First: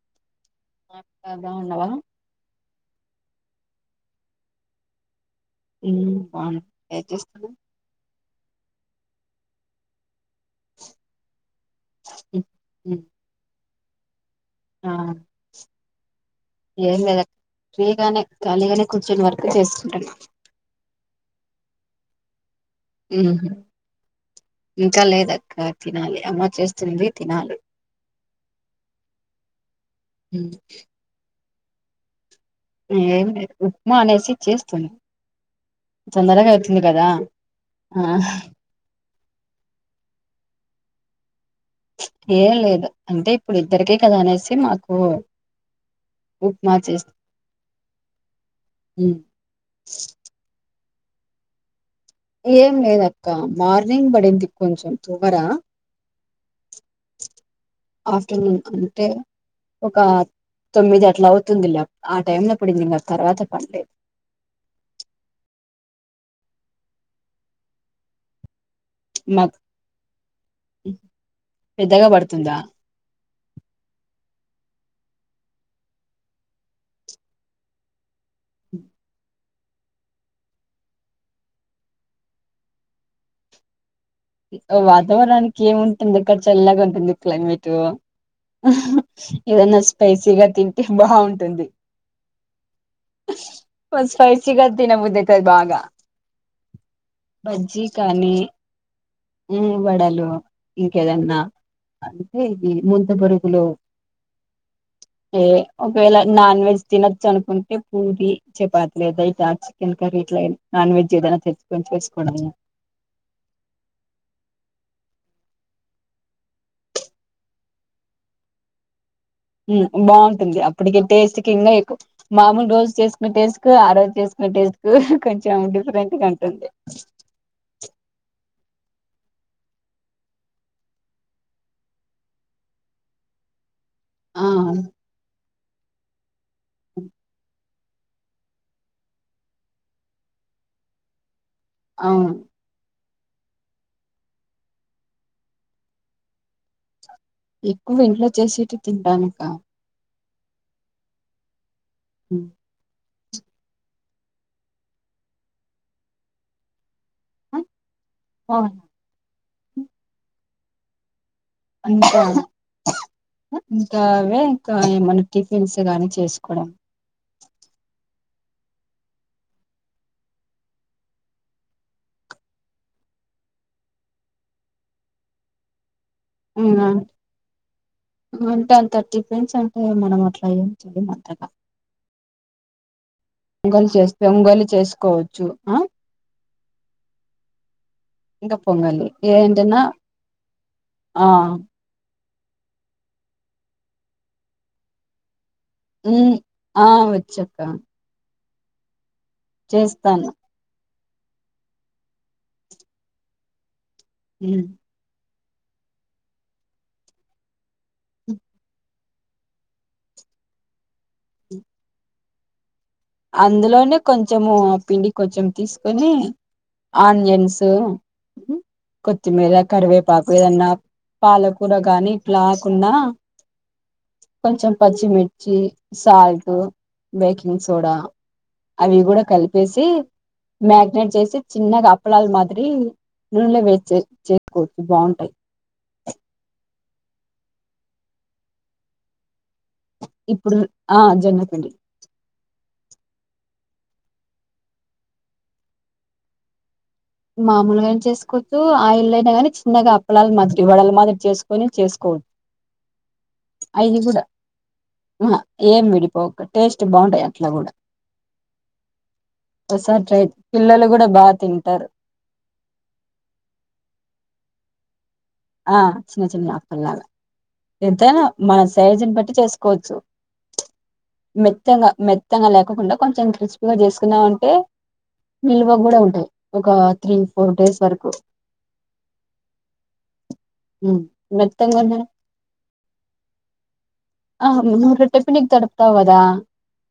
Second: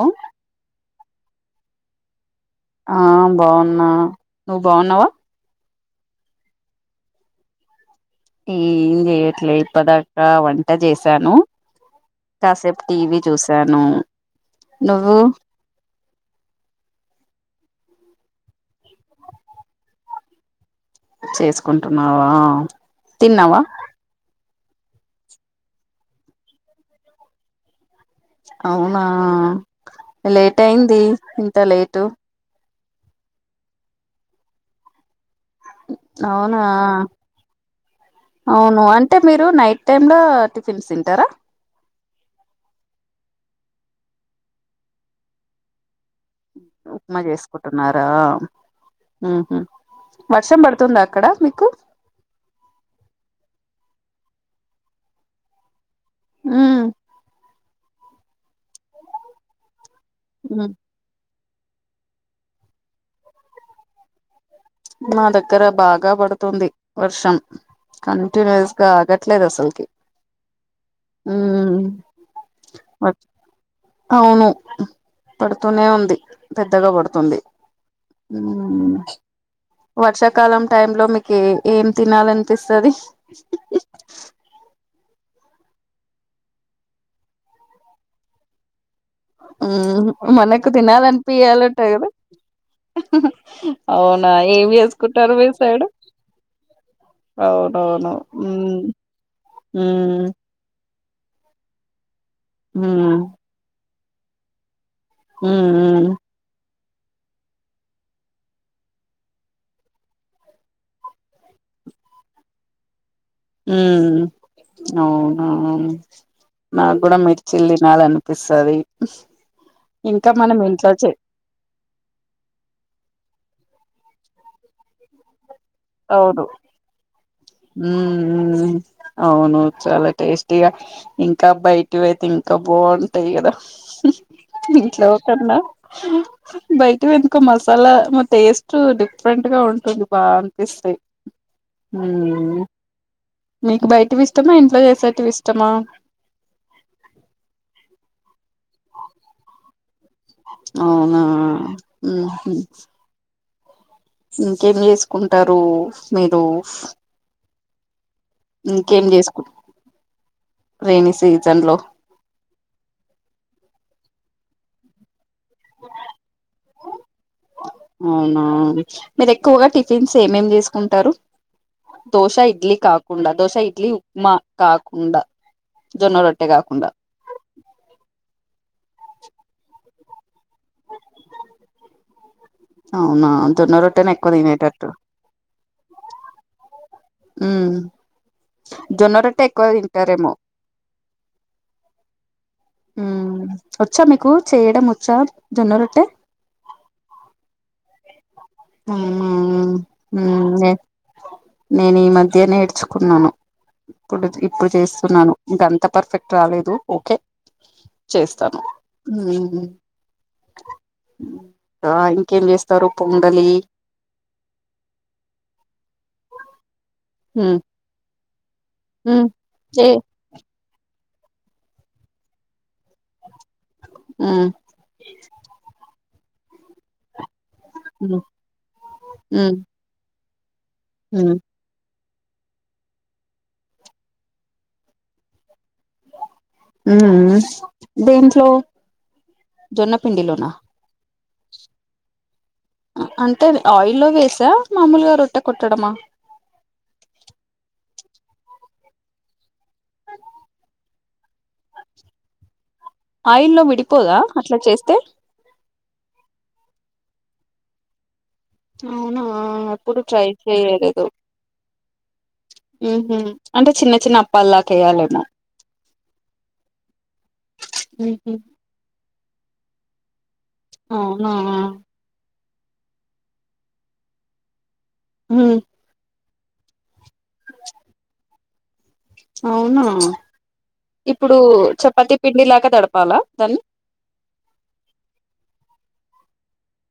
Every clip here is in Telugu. ఓ బాగున్నావా ఆ బాగున్నా నువ్వు బాగున్నావా హు బాగున్నా ఏం చేస్తున్నావ్ ఏం చేయట్లేదు ఇప్పదాకా వంట చేశాను కాసేపు టీవి చూసాను నువ్వు ఏం లేద ఫ్రీగానే ఖాళీగానే కూర్చొని వర్క్ చేసుకుంటాన చేసుకుంటున్నావా ఉహు తిన్నావా ఇంకా లేదక్క తినాలి అమ్మ చేస్తుంది తినాలి అవునా ఉమ్, లేటయింది ఇంత లేటు ఏమి లేదు ఉప్మా అనేసి చేస్తున తొందరగా అవునా అయితుంది కదా ఆ అవును అన్ అంటే మీరు నైట్ టైమ్లో టిఫిన్స్ తింటారా ఏం లేదు అంటే ఇప్పుడు ఇద్దరికె కదా అనేసి మాకు ఉప్మా చేసుకుంటున్నారా ఉహు వర్షం పడుతుందా అక్కడ మీకు ఏం లేదక్క మార్నింగ్ పడింది కొంచెం తువ్వర ఆ ఆఫ్టర్నూన్ తింటే ఒక ఉమ్ తొమ్మిది అట్లా అవ్ తుందిలా ఆ టైమ్లప్పడింది ఇంకా తర్వాత పడ్లేదు మా దగ్గర బాగా పడుతుంది వర్షం కంటిన్యూస్ గా అగట్లేదు మాకు అసల్కి పెద్దగా పడుతుందా వట్ అవును పడుతూనే ఉంది పెద్దగా పడుతుంది ఉ వర్షాకాలం టైం లో మీకు ఏ ఏం తినాలనిపిస్తది హ్ వాతావరణనికి ఏముంటుంది అక్కడ చల్లాగా ఉంటుంది క్లైమేట్ ఏదన్నా మ్ స్పైసీగా మనకు తింటే బావుంటుంది తినాలనిపియాలంటాయి కదా అవునా స్పైసిగా ఏం తిన చేసుకుంటారు బుద్దయితది మీ బాగా సైడు బజ్జి అవునవును కానీ మ్ ఉ వడలు మ్ ఇంకెదన్న అంతే ఈ ముంత మ్ బరుగ్ లో ఏ మ్ ఒకవేళ నాన్ వెజ్ తినొచ్చు అనుకుంటే పూరి చపాతి లేదా చికెన్ కరీ ఇట్లా నాన్ వెజ్ ఏదైనా తెచ్చుకొని చేసుకోడం హ అవున నాకు కూడా మిర్చిల్ తినాలి అనిపిస్తుంది ఉమ్ బాగుంటుంది అప్పటికి టేస్ట్ కింకా ఎక్కు మామూలు రోజు చేసుకునే టేస్ట్ కు ఆ రోజు చేసుకునే టేస్ట్ కు కొంచెం డిఫరెంట్గా ఉంటుంది. హ అవును చాలా టేస్టిగా ఇంకా బయటివి అయితే ఇంకా బాగుంటాయి కదా. ఆ ఇంట్లో కన్నా బైటివి ఎందుకో అలా టేస్ట్ డిఫరెంట్ గా ఉంటుంది బా అనిపిస్తాయి అవును మీకు బయట ఇష్టమా ఇంట్లో చేసేట్వి ఇష్టమా. ఎక్కువ ఇంట్లో చేసేటివి తింట ఇక అవునా మ్ ఇంకేం చేసుకుంటారు మీరు ఇంకేం చేసుకు రెైనీ సీజన్ లో ఇంకా ఇంకా అవే ఇంకా ఏమన్నా టిఫిన్స్ గాని చేసుకోవడం. అవునా మీరు ఎక్కువగా టిఫిన్స్ ఏమేమి తీసుకుంటారు. దోశ ఇడ్లీ కాకుండా దోశ ఇడ్లీ ఉప్మా కాకుండా జొన్న రొట్ట. అవునా అంటే అంత టిఫిన్స్ అంటే మనం అట్లా ఏం చెయ్యం అంతగా [inaudible] అవునా. జొన్న పొంగలు రొట్టెనే చేస్తే ఎక్కువ పొంగల్ తినేటట్టు చేసుకోవచ్చు ఆ. ఉ ఇంకా పొంగలి జొన్నరట్టే ఎక్కువ ఏంటన్నా తింటారేమో ఆ. ఉమ్ వచ్చా మీకు చేయడం వచ్చా జొన్న రొట్ట. మ్ ఆ వచ్చాక్క చేస్తాను అవునా నే నేను ఈ మధ్య నేర్చుకున్నాను. ఇప్పుడు ఇప్పుడు ఉమ్ చేస్తున్నాను ఇంకంత పర్ఫెక్ట్ రాలేదు ఓకే చేస్తాను ఉమ్ ఆ ఇంకేం చేస్తారు పొంగలి అందులోనే కొంచెము పిండి కొంచెం తీసుకొని ఉమ్ ఆనియన్స్ ఉమ్ కొత్తిమీర ఏ కరివేపాకు ఏదన్నా పాలకూర గానీ ఇట్లా కుండ ఉమ్ కొంచెం పచ్చిమిర్చి సాల్టు బేకింగ్ సోడా ఉమ్ అవి గూడా ఉమ్ కలిపేసి మ్యాగ్నేట్ ఉమ్ చేసి చిన్నగా అప్పలాల మాదిరి నూనెలో వేసి చేసుకోవచ్చు బావుంటాయి దేంట్లో జొన్న పిండిలోనా ఇప్పుడు ఆ జొన్న పిండి అంటే ఆయిల్లో వేసా మామూలుగా రొట్టె కొట్టడమా మామూలుగా అయినా చేసుకోవచ్చు ఆయిల్ ఐనా గానీ చిన్నగా అప్పలాలు మాదిరి వడల మాదిరి చేసు కొని చేసుకో ఆయిల్లో అయ్యి విడిపోదా గూడా అట్లా చేస్తే ఏం విడిపోక టేస్ట్ బావుంటాయి అట్ల గూడా అవునా ఎప్పుడు ట్రై పిల్లలు చేయలేదు కూడా బాగా తింటారు అంటే చిన్న చిన్న అప్పాల్లాక ఎయ్యాలేమో ఆ చిన్న చిన్న అప్పల్లాగా ఎంతైనా ఉహు మన సైసుని బట్టి చేసుకోవచ్చు అవునా మెత్తగా మె త్తగా లేకోకుండా కొంచెం క్రిస్పీగా చేసుకున్నామంటే ఉ నిల్వ కూడా ఉంటాయి ఒక త్రీ ఫోర్ డేస్ వరకూ అవునా ఇప్పుడు మెత్తంగా చపాతి పిండి లాకా దడపాలా దాన్ని ఆహా ముందు ము రొట్టె పిండికి తడుపుతావు గదా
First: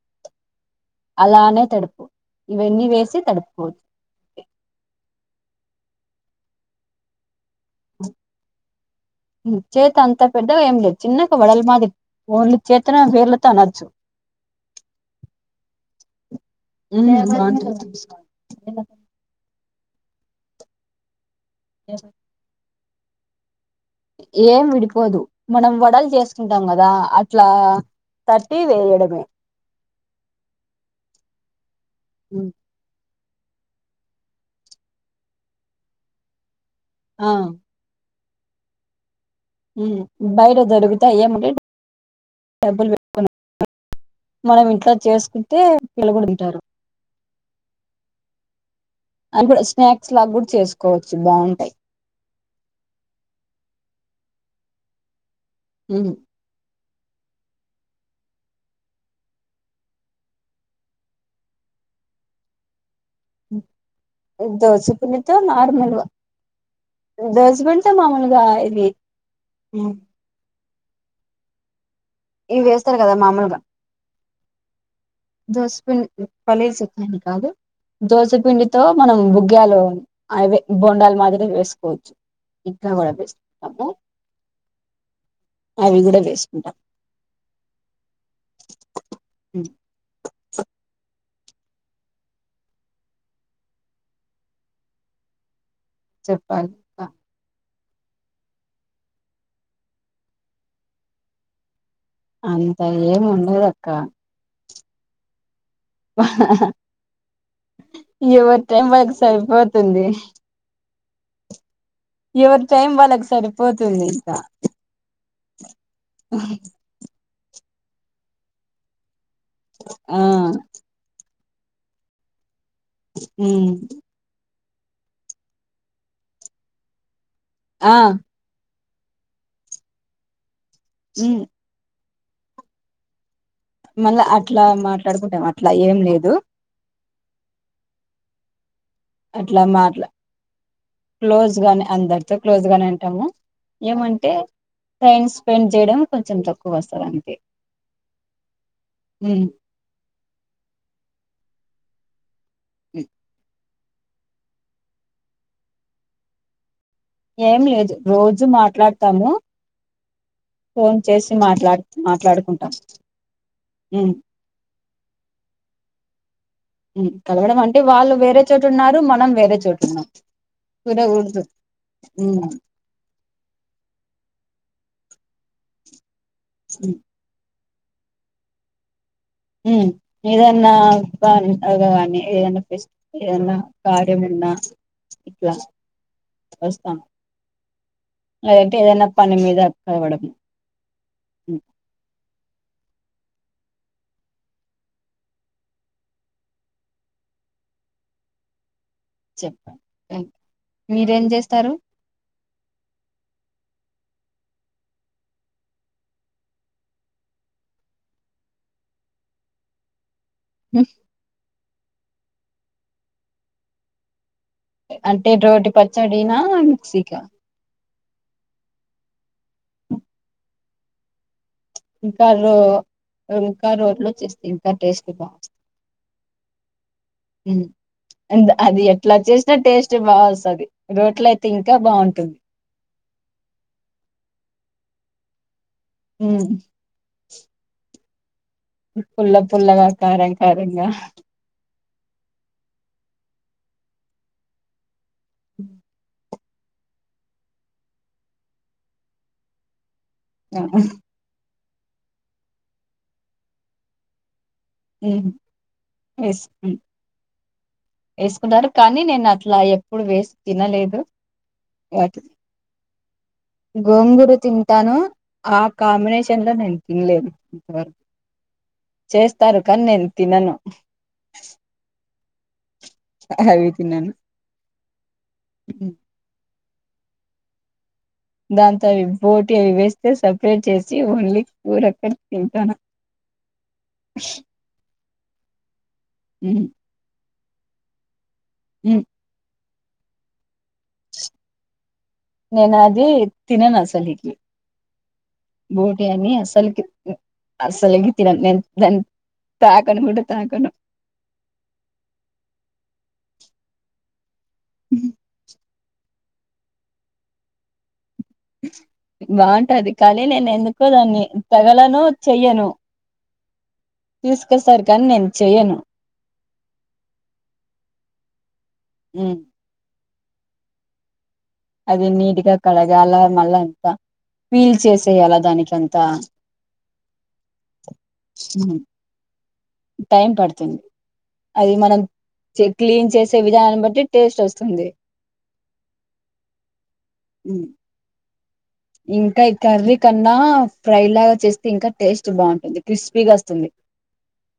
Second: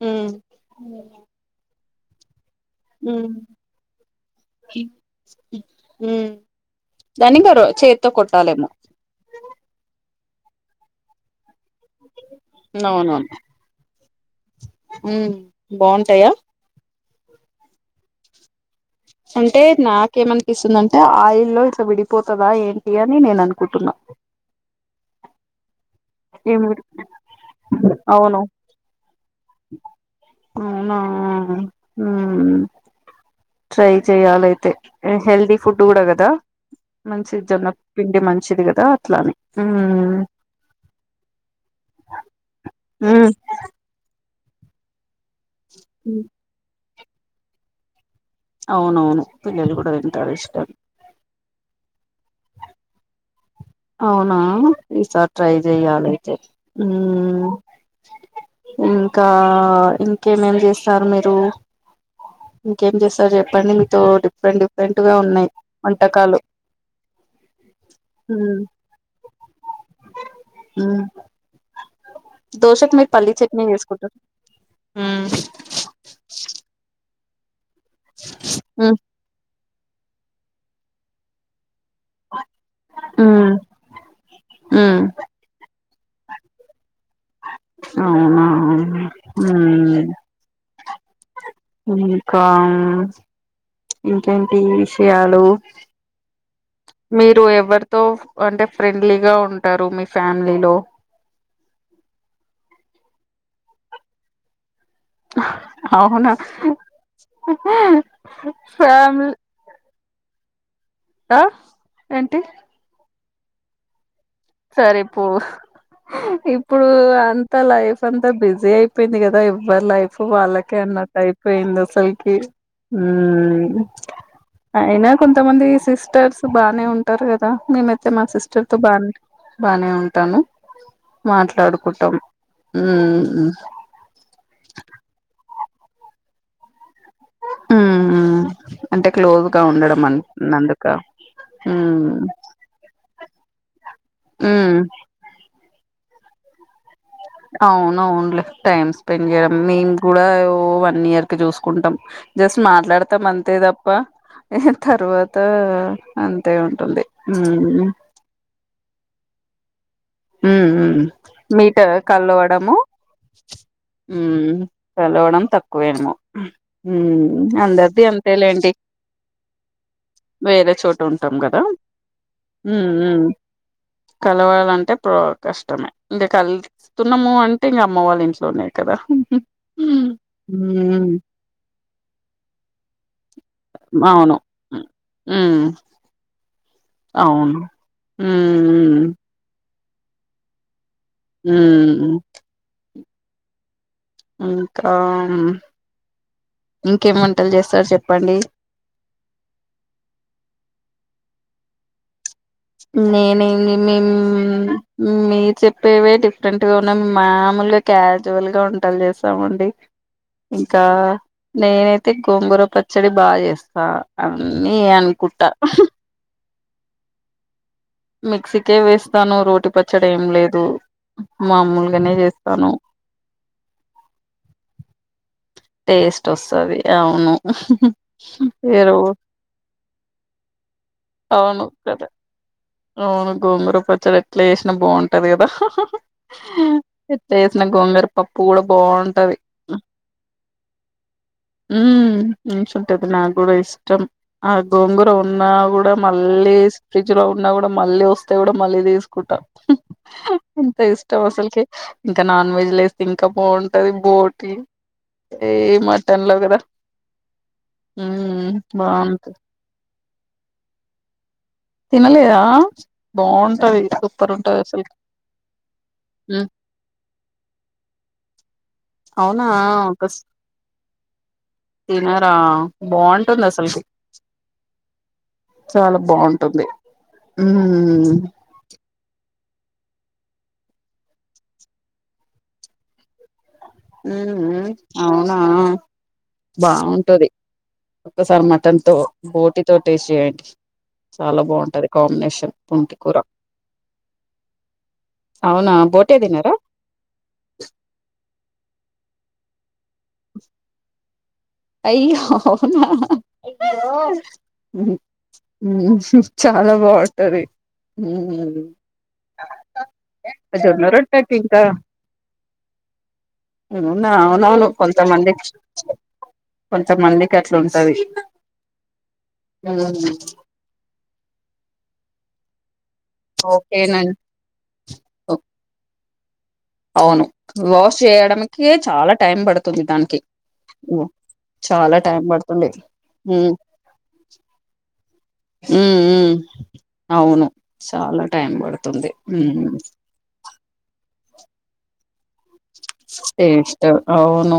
ఊ లానే తడుపు ఇవన్నీ వేసి తడుపుకోవు ఊ దాన్ని ఇంక రో చేతితో కొట్టాలేమో చేత్తో అంత పెద్దగా ఏం లేదు చిన్న వడలు మాది ఓన్లీ చేత్తనొ వేర్లతో అనచ్చు ఊ బావుంటాయా ఊ [unintelligible] అంటే నాకేమనిపిస్తుందంటే ఆయిల్ లో ఇట్లా విడిపో తదా ఏంటి అని నేను అనుకుంటున్నా ఏం విడిపోదు మనం వడల్ చేసుకుంటాం ఏమిటి గదా అట్లా అవును తట్టి వేయడమే అవునా ఊ ట్రై చెయ్యాలి అయితే ఏ హెల్దీ ఫుడ్ కూడా కదా ఆ మంచిది జొన్న పిండి మంచిది గదా అట్లానే ఊ బయట దొరుకుతాయి ఏమంటే డబ్బులు పెట్టు మ్మ్ [unintelligible] మనం ఇంట్లో చేసుకుంటే [inaudible] తింటారు అవునవును అంటే పిల్లలు కూడా స్నాక్స్ లాగా తింటారు కూడా ఇష్టం చేసుకోవచ్చు బావుంటాయి అవునా ఈసారి ట్రై చెయ్యాలి అయితే ఊ ఇంకా ఇంకేమేం చేస్తారు మీరు ఇంకేం చేస్తారు చెప్పండి మీతో డిఫరెంట్ డిఫరెంట్ గా ఉన్నాయి వంటకాలు దోసె పిండి తో మామూలుగా ఇవి ఊ ఇవి దోశకు వేస్తారు మీకు కదా పల్లీ మామూలుగా చట్నీ చేసుకుంటా ఊ దోసపిండి పల్లీ చట్ని అని కాదు దోసె పిండితో మ్మ్ మనం బుగ్గాలు అవే బొండాలు మాదిరి వేసుకోవచ్చు ఇంట్లో కూడా వేసుకుంటాము ఊ అవి కూడా వేసుకుంటా అవునా ఉమ్, మ్మ్ ఇంకా ఇంకేంటి విషయాలు చెప్పాల్ మీరు ఎవరితో అంటే ఫ్రెండ్లీగా ఉంటారు మీ ఫ్యామిలీలో అంత ఏం ఉండదు అక్క అవునా [unintelligible] టైం వా [unintelligible] ఫ్యామిలీ సరిపోతుంది ఆ ఏంటి ఎవరి టైం వాళ్ళకి సరిపోతుంది ఇంక సరే పు ఇప్పుడు అంతా లైఫ్ అంత బిజీ అయిపోయింది కదా [unintelligible] లైఫ్ ఆ వాళ్ళకే అన్నట్ అయిపోయింది అసలకి ఉమ్ అయినా కొంతమంది సిస్టర్స్ బానే ఉంటారు కదా ఆ మేమైతే మా సిస్టర్తో బానే బానే ఉంటాను ఉమ్ మాట్లాడుకుంటం మళ్ళ అట్ల మాట్లాడుకుంటాం అట్లా ఏం లేదు అంటే క్లోజ్గ అట్లా ఉండడం మాట్లా క్లోజ్ గానే అందరితో [unintelligible] క్లోజ్ గానే ఉంటాము ఏమంటే ఉమ్ టైం స్పెండ్ చేయడం కొంచెం తక్కువ వస్ [unintelligible] అవును అవును లే టైమ్ స్పెండ్ ఉమ్ [unintelligible] కూడ ఓ వన్ ఇయర్కి చూసుకుంటాం జస్ట్ ఉమ్. మాట్లాడతాం అంతే తప్ప తర్వాత అంతే ఉంటుంది ఉమ్ ఏం లేదు రోజు మాట్లాడతాము ఫోన్ చేసి మాట్లాడు [unintelligible] మాట్లాడుకుంటాం కళవడము ఉమ్ కలవడం తక్కువ ఏమో కలవడం అంటే వాళ్ళు వేరే చోట ఉన్నారు మనం వేరే చోటు ఉన్నాం వేరే చోట ఉంటాం కదా ఉ కలవాలంటే కష్టమే ఇంక ఉమ్ కలుస్తున్నాము అం ఇంగ అమ్మ వాళ్ళ ఇంట్లోనే కదా ఇన్న హ్మ్ అగవా ఇన్న ఫెస్ [unintelligible] కార్యం ఉన్న హు వస్తాం లేదంటే హ్మ్ ఏదైన పని మీద కాలవడం ఉ ఇంకా ఇంకేమి వంటలు చేస్తారు చెప్పండి మీరేం చేస్తారు నేనే మేము మీ చెప్పేవే డిఫరెంట్ గా ఉన్నా మామూలుగా క్యాజువల్గా వంటలు చేస్తామండి ఇంకా నేనైతే గోంగూర పచ్చడి బాగ చేస్తా అన్నీ అనుకుంట [unintelligible] మిక్సిక మిక్సీకే వేస్తాను రోటి పచ్చడి ఏం లేదు మామూలు ఇంకా రో ఇంక రోడ్లు చ్చేస్తే ఇంకా టేస్ట్ బా టేస్ట్ వస్తది అవును అది ఏరో ఎట్ల చేసినా టేస్ట్ బావస్తది రోట్లో అయితే అవును ఇంకా కదా బాటుంది అవును గోంగుర పచ్చడి ఎట్ల చేసినా బాగుంటది కదా ఉ ఎట్ వేసిన గోంగర పప్పు గూడం పుల్ల పుల్లగా, కారం కారంగా ఉ మంచుంటది నాకు కూడా ఇష్టం ఆ గోంగూర ఉన్నా కూడా మ మళ్ళీ ఫ్రిడ్జ్ లో ఉన్నా కూడా మళ్ళీ వస్తే కూడా మళ్ళీ తీసుకుంటాం హ్హ్ ఎంత ఇ ఇష్టం అసలుకి ఇంకా నాన్ వెజ్ లో ఏస్తే ఇంకా బావుంటది బోటి మ్ ఈ మటన్ లో కదా ఎస్బి ఉమ్ వేసుకున్నారు కానీ నేను బాగుంటది అట్లా ఎప్పుడు వేసి తినలేదు. వాటి తినలేదా బావుంటది గోంగూర సూపర్ ఉంటది అసలుకి తింటాను ఆ కాంబినేషన్ ఉమ్ లో నేను తినలేదు ఉ అవునా చేస్తారు కానీ నేను తినను తినారా బావుంటుంది అవి అసలుకి తినను చాలా బావుం టుంది మ్ దాంతో అవి బోటీ అవి వేస్తే సపరేట్ చేసి ఓన్లీ కూరక్కడ తింటాను. మ్ మ్ అవునా ఉమ్, బావుంటది ఒక్కసారి మ అత్తన్తో ఉమ్. బోటితో టేస్ట్ చేయండి చాలా బావుంటది కాంబినేషన్. నేను పుంటి అది కూర తినను అసలుకి అవునా బోటి బోటే అని తినరా అసలుకి అస్సలుకి తినను నేను దాన్ని తాకను కూడా తాకను. అయ్యో హ్హ్హ్హ్ అయ్యో మ్ హ్హ్ చాలా బావుంటది మ్ బావుంటది కానీ నేను ఎందుకో జొన్న దాన్ని రొట్టెకి ఇంకా తగలను, చెయ్యను. అవునా అవునవును తీసుకొస్తారు కానీ నేను కొంతమందికి చెయ్యను కొంతమందికి అట్లా ఉంటది. హ ఆ అది నీట్గా కడగాల మళ్ళా అంత ఓకేనండి ఫీల్ చేసేయాల ఓహ్! దానికి అంత అవును వాష్ చేయడానికే చాలా టైం పడుతుది. టైం పడుతది అది మనం టైం చే పడుతుంది క్లీన్ చేసే ఉమ్ విధానన్ని బట్టి టేస్ట్ వస్తుంది. ఉ ఉ అవును చాలా టైం పడుతుంది ఇంకా ఉ కర్రీ కన్నా ఫ్రై లాగా చేస్తే ఇంకా టేస్ట్ బాగుంటుంది క్రిస్పీగా వస్తుంది టేస్టో అవును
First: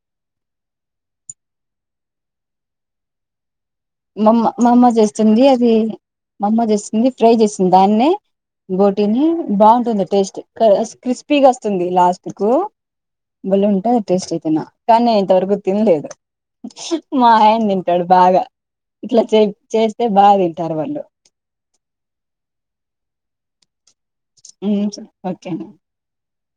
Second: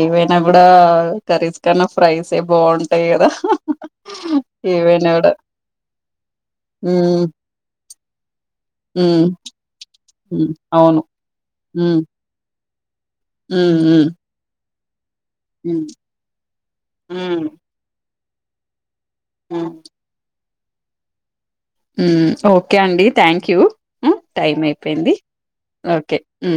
ఏవైనా కూడా కర్రీస్ కన్నా ఫ్రైస్ బావుంటాయి కదా హ్హ్ మామ్మ మామ్మ చేస్తుంది అది మామ్మ చేస్తుంది ఉమ్ ఫ్రై చేస్తుంది దాన్నే బోటిని ఉమ్ బావుంటుంది టేస్ట్ ఉమ్ అవును క్రిస్పీగా వస్తుంది హ్మ్ లాస్ట్ కు బలే హ్మ్ ఉంటాయ్ హ్మ్ టేస్ట్ అయితేనా కానీ నేను ఇంతవరకు హ్మ్ తినలేదు మా హ్మ్ ఆయన తింటాడు బాగా ఇట్లా చే హ్మ్ చేస్తే బాగా తింటారు వాళ్ళు మ్ ఓకే అండి థ్యాంక్ యూ ఉ టైం అయిపోయింది ఓకే అండి. ఓకే ఉ